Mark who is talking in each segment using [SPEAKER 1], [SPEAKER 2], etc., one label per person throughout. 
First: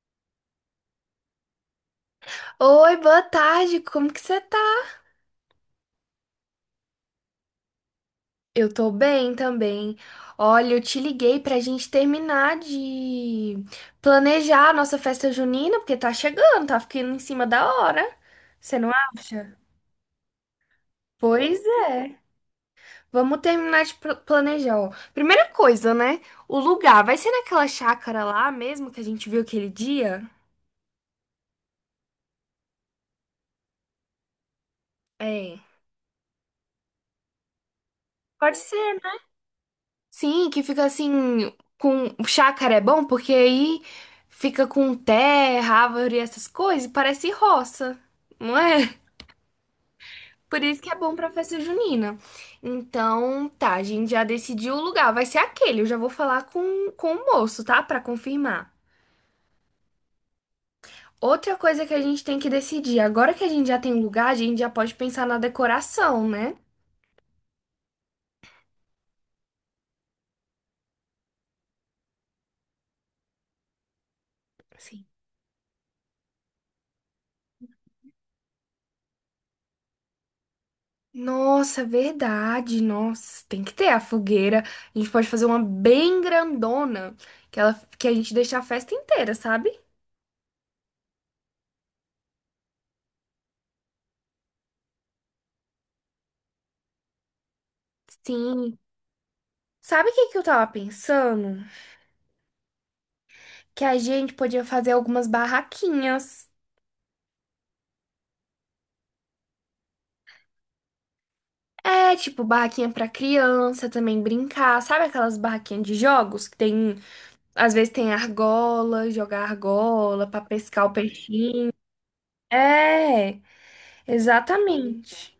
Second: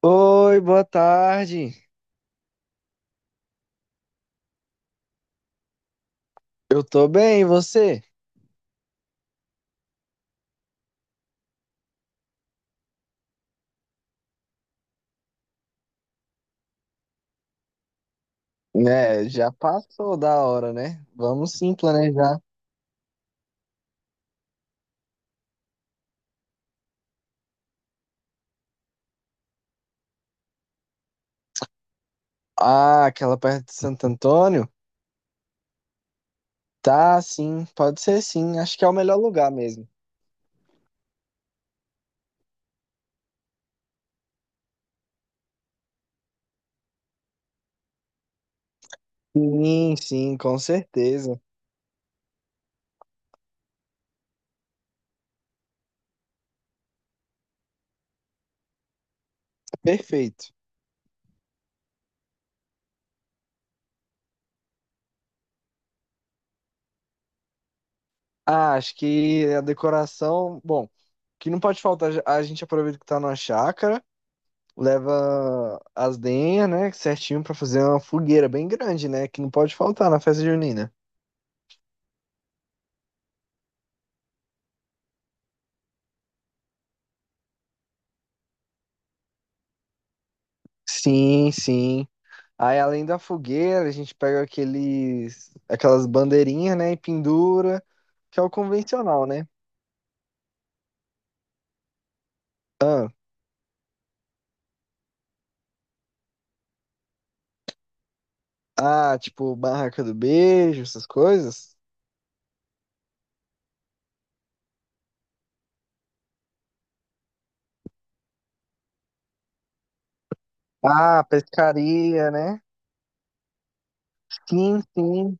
[SPEAKER 1] Oi, boa tarde.
[SPEAKER 2] Oi, boa tarde, como que você tá?
[SPEAKER 1] Eu tô bem, e você?
[SPEAKER 2] Eu tô bem também. Olha, eu te liguei pra gente terminar de planejar a nossa festa junina, porque tá chegando, tá ficando em cima da hora. Você não
[SPEAKER 1] É, já
[SPEAKER 2] acha?
[SPEAKER 1] passou da hora, né? Vamos
[SPEAKER 2] Pois
[SPEAKER 1] sim
[SPEAKER 2] é.
[SPEAKER 1] planejar.
[SPEAKER 2] Vamos terminar de planejar, ó. Primeira coisa, né? O lugar vai ser naquela chácara lá mesmo que a gente viu aquele dia?
[SPEAKER 1] Ah, aquela perto de Santo Antônio?
[SPEAKER 2] É.
[SPEAKER 1] Tá, sim, pode ser
[SPEAKER 2] Pode
[SPEAKER 1] sim. Acho que é o
[SPEAKER 2] ser.
[SPEAKER 1] melhor lugar mesmo.
[SPEAKER 2] Sim, que fica assim com chácara é bom porque aí fica com terra, árvore e essas coisas, e parece roça, não é?
[SPEAKER 1] Sim, sim, com
[SPEAKER 2] Por isso que é bom pra
[SPEAKER 1] certeza.
[SPEAKER 2] festa junina. Então, tá, a gente já decidiu o lugar, vai ser aquele. Eu já vou falar com o moço, tá? Pra confirmar.
[SPEAKER 1] Perfeito.
[SPEAKER 2] Outra coisa que a gente tem que decidir, agora que a gente já tem o lugar, a gente já pode pensar na decoração, né?
[SPEAKER 1] Ah, acho que a decoração, bom, que não pode faltar, a gente aproveita que tá numa chácara,
[SPEAKER 2] Assim.
[SPEAKER 1] leva as lenhas, né, certinho pra fazer uma fogueira bem grande, né, que não pode faltar na festa junina.
[SPEAKER 2] Nossa, verdade. Nossa, tem que ter a fogueira. A gente pode fazer uma bem grandona, que ela, que a gente deixa a festa inteira, sabe?
[SPEAKER 1] Sim, sim. Aí, além da fogueira, a gente pega aqueles, aquelas bandeirinhas, né, e pendura, que é o
[SPEAKER 2] Sim.
[SPEAKER 1] convencional, né?
[SPEAKER 2] Sabe o que que eu tava pensando?
[SPEAKER 1] Ah,
[SPEAKER 2] Que a gente podia fazer algumas barraquinhas.
[SPEAKER 1] tipo, barraca do beijo, essas coisas.
[SPEAKER 2] É, tipo, barraquinha pra criança também brincar. Sabe aquelas barraquinhas de jogos que tem, às vezes tem argola, jogar argola pra pescar o
[SPEAKER 1] Ah,
[SPEAKER 2] peixinho?
[SPEAKER 1] pescaria, né?
[SPEAKER 2] É,
[SPEAKER 1] Sim,
[SPEAKER 2] exatamente.
[SPEAKER 1] sim.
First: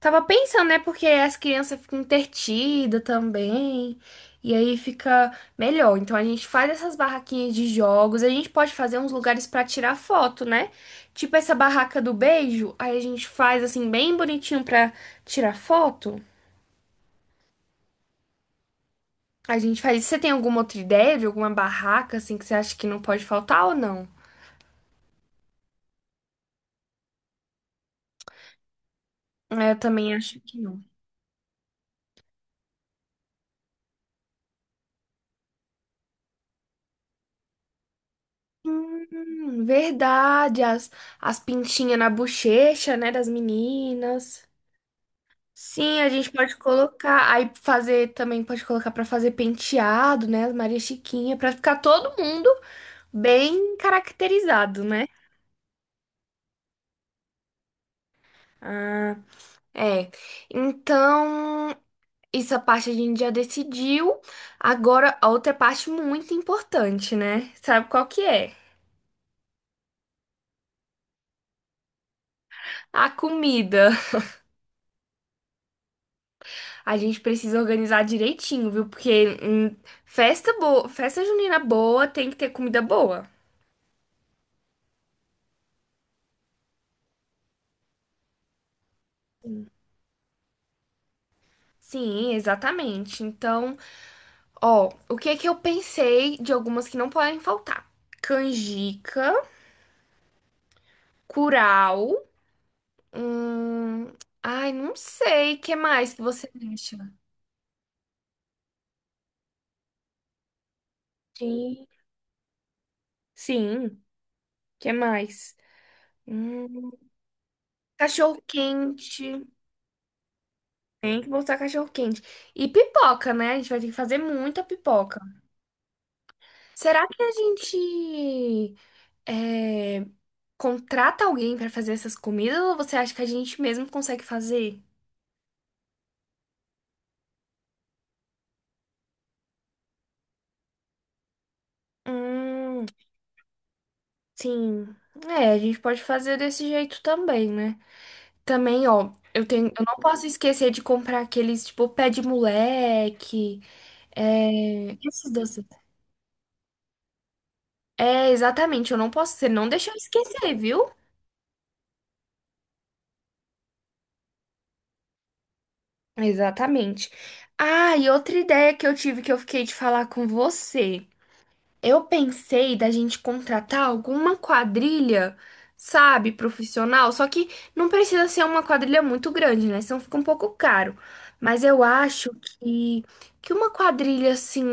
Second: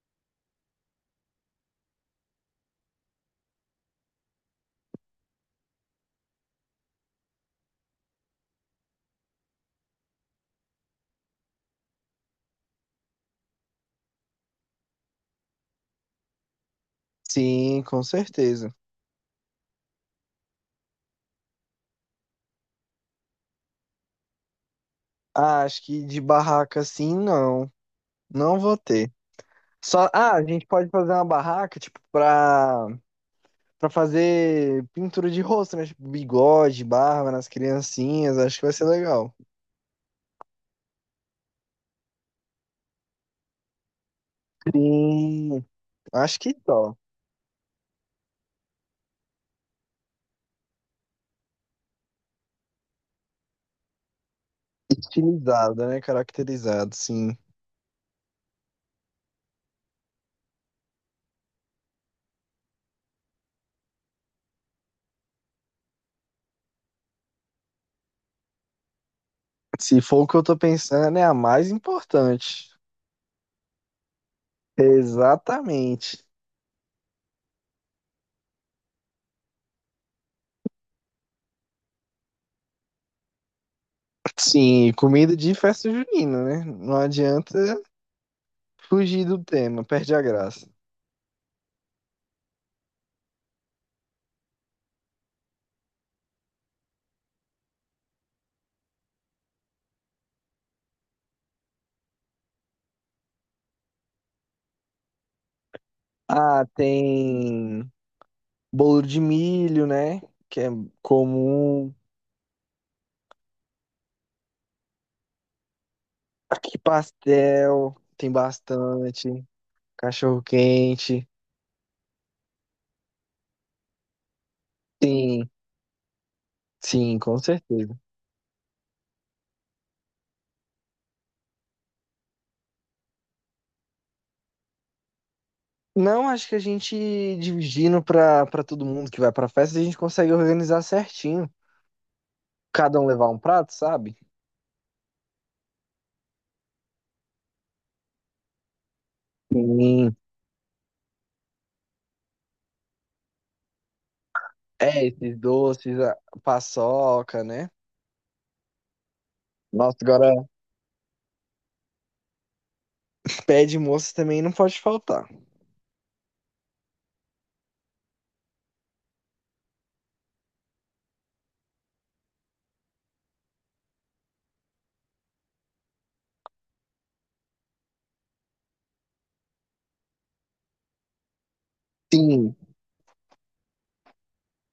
[SPEAKER 2] Tava pensando, né? Porque as crianças ficam entretidas também. E aí fica melhor. Então a gente faz essas barraquinhas de jogos. A gente pode fazer uns lugares pra tirar foto, né? Tipo essa barraca do beijo. Aí a gente faz assim, bem bonitinho pra tirar foto.
[SPEAKER 1] Sim, com certeza.
[SPEAKER 2] A gente faz isso. Você tem alguma outra ideia de alguma barraca assim que você acha que não pode faltar ou não?
[SPEAKER 1] Ah, acho que de barraca, sim, não. Não vou ter.
[SPEAKER 2] É, eu
[SPEAKER 1] Só,
[SPEAKER 2] também
[SPEAKER 1] ah,
[SPEAKER 2] acho
[SPEAKER 1] a
[SPEAKER 2] que
[SPEAKER 1] gente
[SPEAKER 2] não.
[SPEAKER 1] pode fazer uma barraca, tipo, pra fazer pintura de rosto, né? Tipo, bigode, barba nas criancinhas, acho que vai ser legal.
[SPEAKER 2] Verdade. As pintinhas na bochecha, né? Das meninas.
[SPEAKER 1] Sim.
[SPEAKER 2] Sim, a gente
[SPEAKER 1] Acho que
[SPEAKER 2] pode
[SPEAKER 1] só.
[SPEAKER 2] colocar, aí fazer também pode colocar pra fazer penteado, né? As Maria Chiquinha, pra ficar todo mundo bem caracterizado, né?
[SPEAKER 1] Estilizado, né? Caracterizado, sim.
[SPEAKER 2] Ah, é. Então, essa parte a gente já decidiu. Agora, a outra parte muito importante, né? Sabe qual que é?
[SPEAKER 1] Se for o que eu tô pensando, é a mais importante.
[SPEAKER 2] A comida.
[SPEAKER 1] Exatamente.
[SPEAKER 2] A gente precisa organizar direitinho, viu? Porque festa boa, festa junina boa tem que ter comida boa.
[SPEAKER 1] Sim, comida de festa junina, né? Não adianta fugir do tema, perde a graça.
[SPEAKER 2] Sim, exatamente. Então, ó, o que que eu pensei de algumas que não podem faltar? Canjica, curau, hum... Ai, não sei, que mais que você
[SPEAKER 1] Ah,
[SPEAKER 2] acha?
[SPEAKER 1] tem bolo de milho, né? Que é
[SPEAKER 2] Sim,
[SPEAKER 1] comum.
[SPEAKER 2] sim, que mais?
[SPEAKER 1] Aqui
[SPEAKER 2] Hum,
[SPEAKER 1] pastel, tem
[SPEAKER 2] Cachorro
[SPEAKER 1] bastante.
[SPEAKER 2] quente.
[SPEAKER 1] Cachorro
[SPEAKER 2] Tem
[SPEAKER 1] quente.
[SPEAKER 2] que botar cachorro quente. E pipoca, né? A gente vai ter que fazer muita pipoca.
[SPEAKER 1] Sim,
[SPEAKER 2] Será
[SPEAKER 1] sim,
[SPEAKER 2] que a
[SPEAKER 1] com certeza.
[SPEAKER 2] gente é, contrata alguém pra fazer essas comidas ou você acha que a gente mesmo consegue fazer?
[SPEAKER 1] Não, acho que a gente dividindo pra todo mundo que vai pra festa, a gente consegue organizar certinho.
[SPEAKER 2] Hum.
[SPEAKER 1] Cada um levar um prato, sabe?
[SPEAKER 2] Sim, é, a gente pode fazer desse jeito também, né? Também, ó, eu não
[SPEAKER 1] Sim.
[SPEAKER 2] posso esquecer de comprar aqueles, tipo, pé de moleque,
[SPEAKER 1] É,
[SPEAKER 2] esses
[SPEAKER 1] esses
[SPEAKER 2] doces.
[SPEAKER 1] doces, a paçoca, né?
[SPEAKER 2] É, exatamente, eu não posso, você não deixa eu
[SPEAKER 1] Nossa, agora
[SPEAKER 2] esquecer, viu?
[SPEAKER 1] pé de moça também não pode faltar.
[SPEAKER 2] Exatamente. Ah, e outra ideia que eu tive que eu fiquei de falar com você. Eu pensei da gente contratar alguma quadrilha, sabe, profissional, só que não precisa ser uma quadrilha muito grande, né? Senão fica um pouco caro. Mas eu acho
[SPEAKER 1] Sim,
[SPEAKER 2] que, que uma quadrilha assim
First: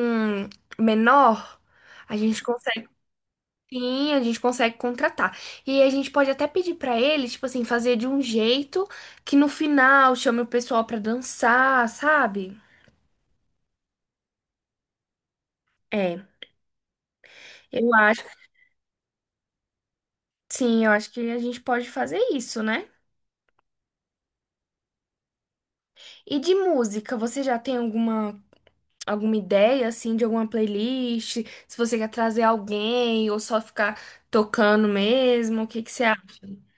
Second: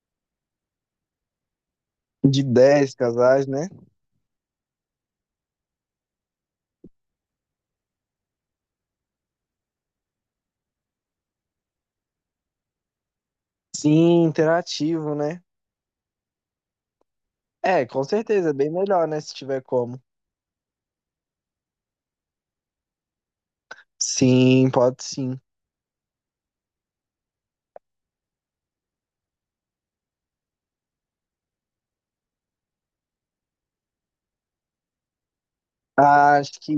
[SPEAKER 2] menor, a
[SPEAKER 1] de
[SPEAKER 2] gente consegue,
[SPEAKER 1] 10 casais, né?
[SPEAKER 2] sim, a gente consegue contratar. E a gente pode até pedir pra eles, tipo assim, fazer de um jeito que no final chame o pessoal pra dançar, sabe?
[SPEAKER 1] Sim, interativo, né?
[SPEAKER 2] É,
[SPEAKER 1] É,
[SPEAKER 2] eu
[SPEAKER 1] com
[SPEAKER 2] acho,
[SPEAKER 1] certeza, é bem melhor, né? Se tiver como.
[SPEAKER 2] sim, eu acho que a gente pode fazer isso, né?
[SPEAKER 1] Sim, pode sim.
[SPEAKER 2] E de música, você já tem alguma ideia assim de alguma playlist? Se você quer trazer alguém ou só ficar tocando mesmo, o que que você acha?
[SPEAKER 1] Acho que,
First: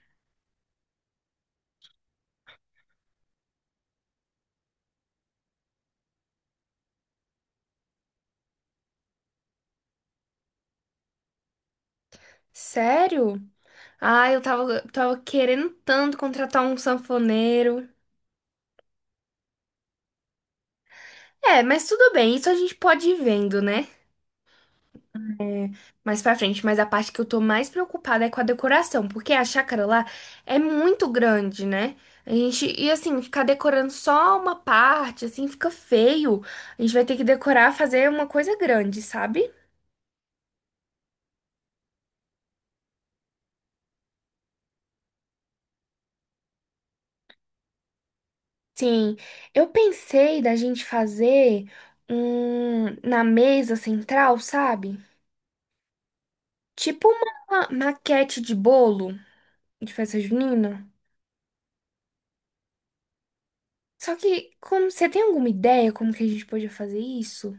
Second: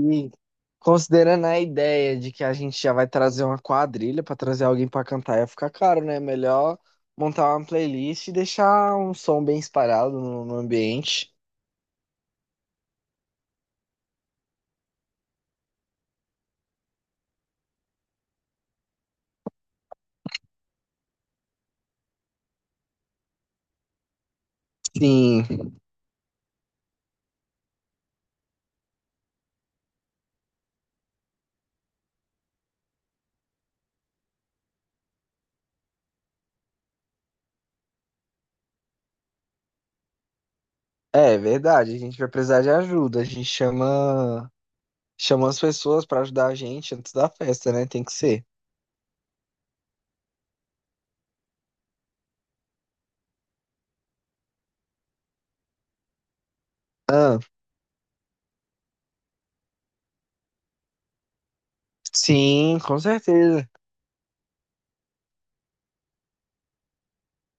[SPEAKER 1] considerando a ideia de que a gente já vai trazer uma quadrilha pra trazer alguém pra cantar, ia ficar caro, né? Melhor montar uma playlist e deixar um som bem espalhado no ambiente.
[SPEAKER 2] Sério? Ah, eu tava querendo tanto contratar um sanfoneiro. É, mas tudo bem, isso a gente pode ir vendo, né?
[SPEAKER 1] Sim,
[SPEAKER 2] Mais pra frente, mas a parte que eu tô mais preocupada é com a decoração, porque a chácara lá é muito grande, né? A gente, e assim, ficar decorando só uma parte, assim, fica feio. A gente vai ter que decorar, fazer uma coisa grande, sabe?
[SPEAKER 1] é verdade. A gente vai precisar de ajuda. Chama as pessoas pra ajudar a gente antes da festa, né? Tem que ser.
[SPEAKER 2] Sim, eu pensei da gente fazer um na mesa central, sabe? Tipo
[SPEAKER 1] Ah,
[SPEAKER 2] uma maquete de bolo de festa junina.
[SPEAKER 1] sim, com certeza.
[SPEAKER 2] Só que, como, você tem alguma ideia como que a gente podia fazer isso?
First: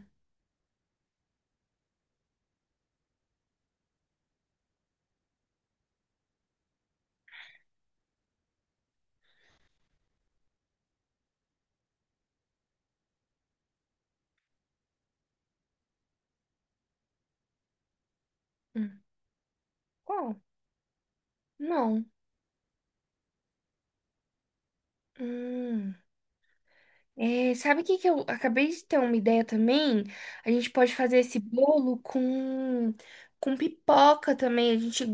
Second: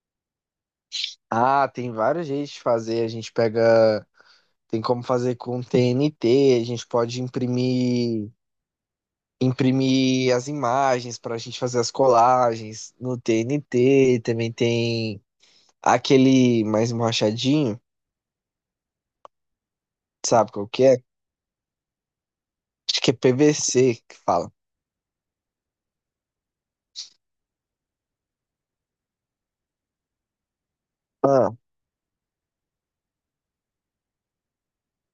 [SPEAKER 1] Ah, tem vários jeitos de fazer. A gente pega. Tem como fazer com TNT, a gente pode imprimir as imagens para a gente fazer as colagens no TNT, também tem aquele mais machadinho,
[SPEAKER 2] Hum. Qual?
[SPEAKER 1] sabe qual que é?
[SPEAKER 2] Não.
[SPEAKER 1] Acho que é PVC que fala.
[SPEAKER 2] Hum, sabe o que que eu acabei de ter uma ideia também? A gente pode fazer esse
[SPEAKER 1] Ah,
[SPEAKER 2] bolo com pipoca também. A gente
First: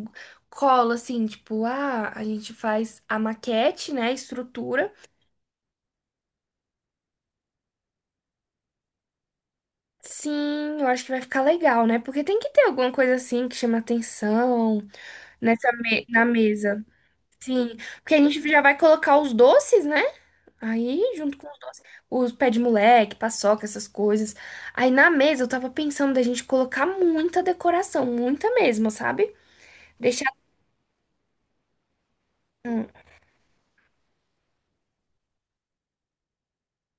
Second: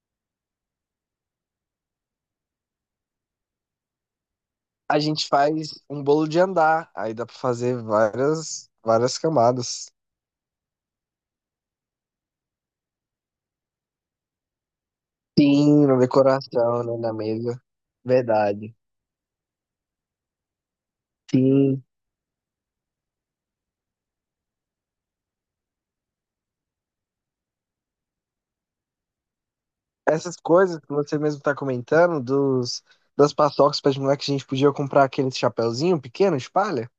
[SPEAKER 2] cola assim, tipo, ah, a gente faz a maquete, né? A estrutura.
[SPEAKER 1] a gente faz um bolo de andar, aí dá para fazer várias várias camadas.
[SPEAKER 2] Sim, eu acho que vai ficar legal, né? Porque tem que ter alguma coisa assim que chama atenção nessa
[SPEAKER 1] Sim, na
[SPEAKER 2] na
[SPEAKER 1] decoração,
[SPEAKER 2] mesa.
[SPEAKER 1] né, na mesa.
[SPEAKER 2] Sim, porque a gente já
[SPEAKER 1] Verdade.
[SPEAKER 2] vai colocar os doces, né? Aí, junto com os doces,
[SPEAKER 1] Sim.
[SPEAKER 2] os pé de moleque, paçoca, essas coisas. Aí na mesa eu tava pensando da gente colocar muita decoração, muita mesmo, sabe? Deixar.
[SPEAKER 1] Essas coisas que você mesmo tá comentando dos
[SPEAKER 2] hum,
[SPEAKER 1] das paçocas para de moleque, a gente podia comprar aquele chapéuzinho pequeno de palha,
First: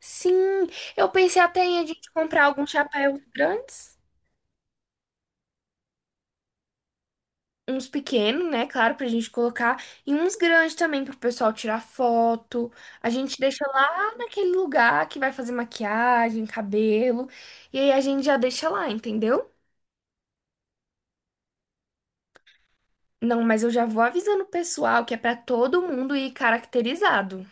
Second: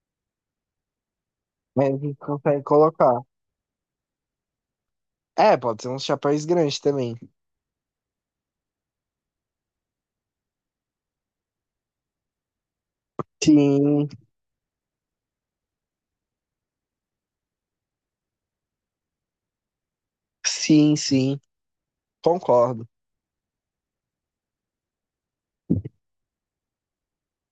[SPEAKER 2] Sim, eu pensei até em
[SPEAKER 1] mas
[SPEAKER 2] a
[SPEAKER 1] a
[SPEAKER 2] gente
[SPEAKER 1] gente
[SPEAKER 2] comprar
[SPEAKER 1] consegue
[SPEAKER 2] alguns
[SPEAKER 1] colocar.
[SPEAKER 2] chapéus grandes,
[SPEAKER 1] É, pode ser uns chapéus grandes também.
[SPEAKER 2] uns pequenos, né? Claro, pra gente colocar, e uns grandes também pro pessoal tirar foto. A gente deixa
[SPEAKER 1] Sim,
[SPEAKER 2] lá naquele lugar que vai fazer maquiagem, cabelo, e aí a gente já deixa lá, entendeu?
[SPEAKER 1] sim, sim. Concordo.
[SPEAKER 2] Não, mas eu já vou avisando o pessoal que é pra todo mundo ir caracterizado.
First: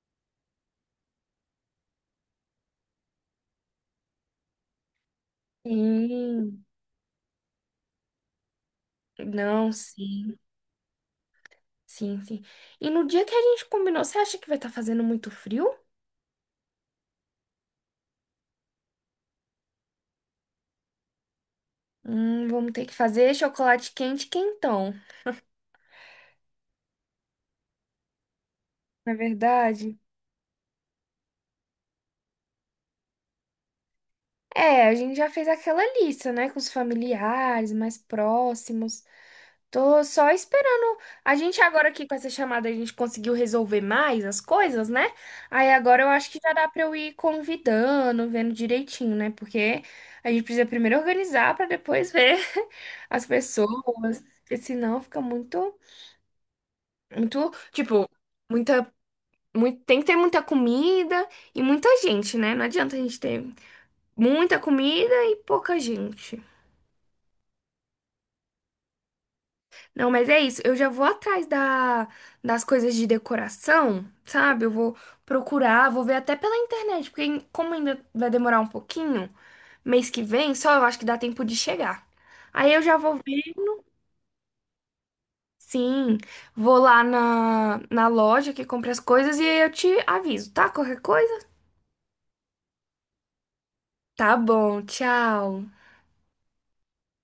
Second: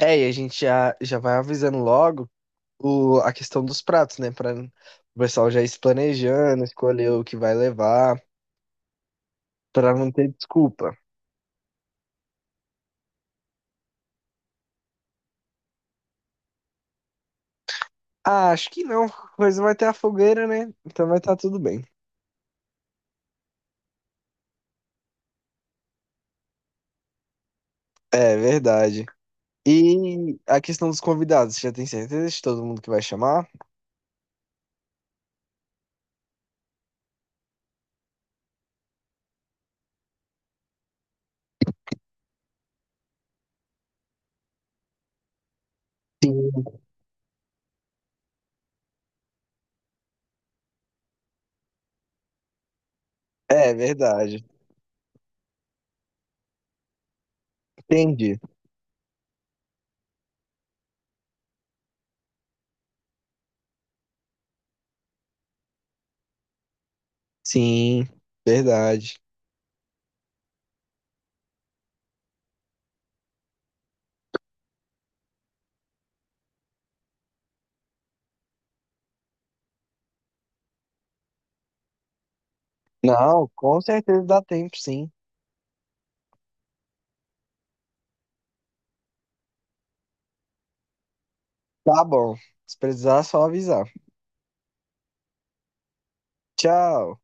[SPEAKER 1] É, e a gente já vai avisando logo o, a questão dos pratos, né? Pra o pessoal já ir se planejando,
[SPEAKER 2] Sim.
[SPEAKER 1] escolher o que vai levar,
[SPEAKER 2] Não,
[SPEAKER 1] pra não ter
[SPEAKER 2] sim,
[SPEAKER 1] desculpa.
[SPEAKER 2] sim, sim. E no dia que a gente combinou, você acha que vai estar fazendo muito frio?
[SPEAKER 1] Ah, acho que não. Coisa vai ter a fogueira, né? Então vai estar tudo bem.
[SPEAKER 2] Vamos ter que fazer chocolate quente quentão.
[SPEAKER 1] É, verdade.
[SPEAKER 2] Não é verdade?
[SPEAKER 1] E a questão dos convidados, você já tem certeza de todo mundo que vai chamar?
[SPEAKER 2] É, a gente já fez aquela lista, né, com os familiares mais próximos. Tô só esperando. A gente agora aqui com essa chamada, a gente conseguiu resolver mais as coisas, né? Aí agora eu acho que já
[SPEAKER 1] Sim.
[SPEAKER 2] dá pra eu ir convidando, vendo direitinho, né? Porque a gente precisa primeiro organizar pra depois ver as
[SPEAKER 1] É,
[SPEAKER 2] pessoas,
[SPEAKER 1] verdade.
[SPEAKER 2] porque senão fica muito, muito, tipo,
[SPEAKER 1] Entendi.
[SPEAKER 2] muita, muito, tem que ter muita comida e muita gente, né? Não adianta a gente ter muita comida e pouca gente.
[SPEAKER 1] Sim, verdade.
[SPEAKER 2] Não, mas é isso. Eu já vou atrás das coisas de decoração, sabe? Eu vou procurar, vou ver até pela internet, porque como ainda vai demorar um pouquinho, mês que vem, só eu acho que dá tempo de chegar. Aí eu já vou ver,
[SPEAKER 1] Não, com certeza dá tempo, sim.
[SPEAKER 2] sim, vou lá na loja que compra as coisas e aí eu te aviso, tá? Qualquer coisa?
[SPEAKER 1] Tá bom. Se precisar, é só avisar.
[SPEAKER 2] Tá bom, tchau.
[SPEAKER 1] Tchau.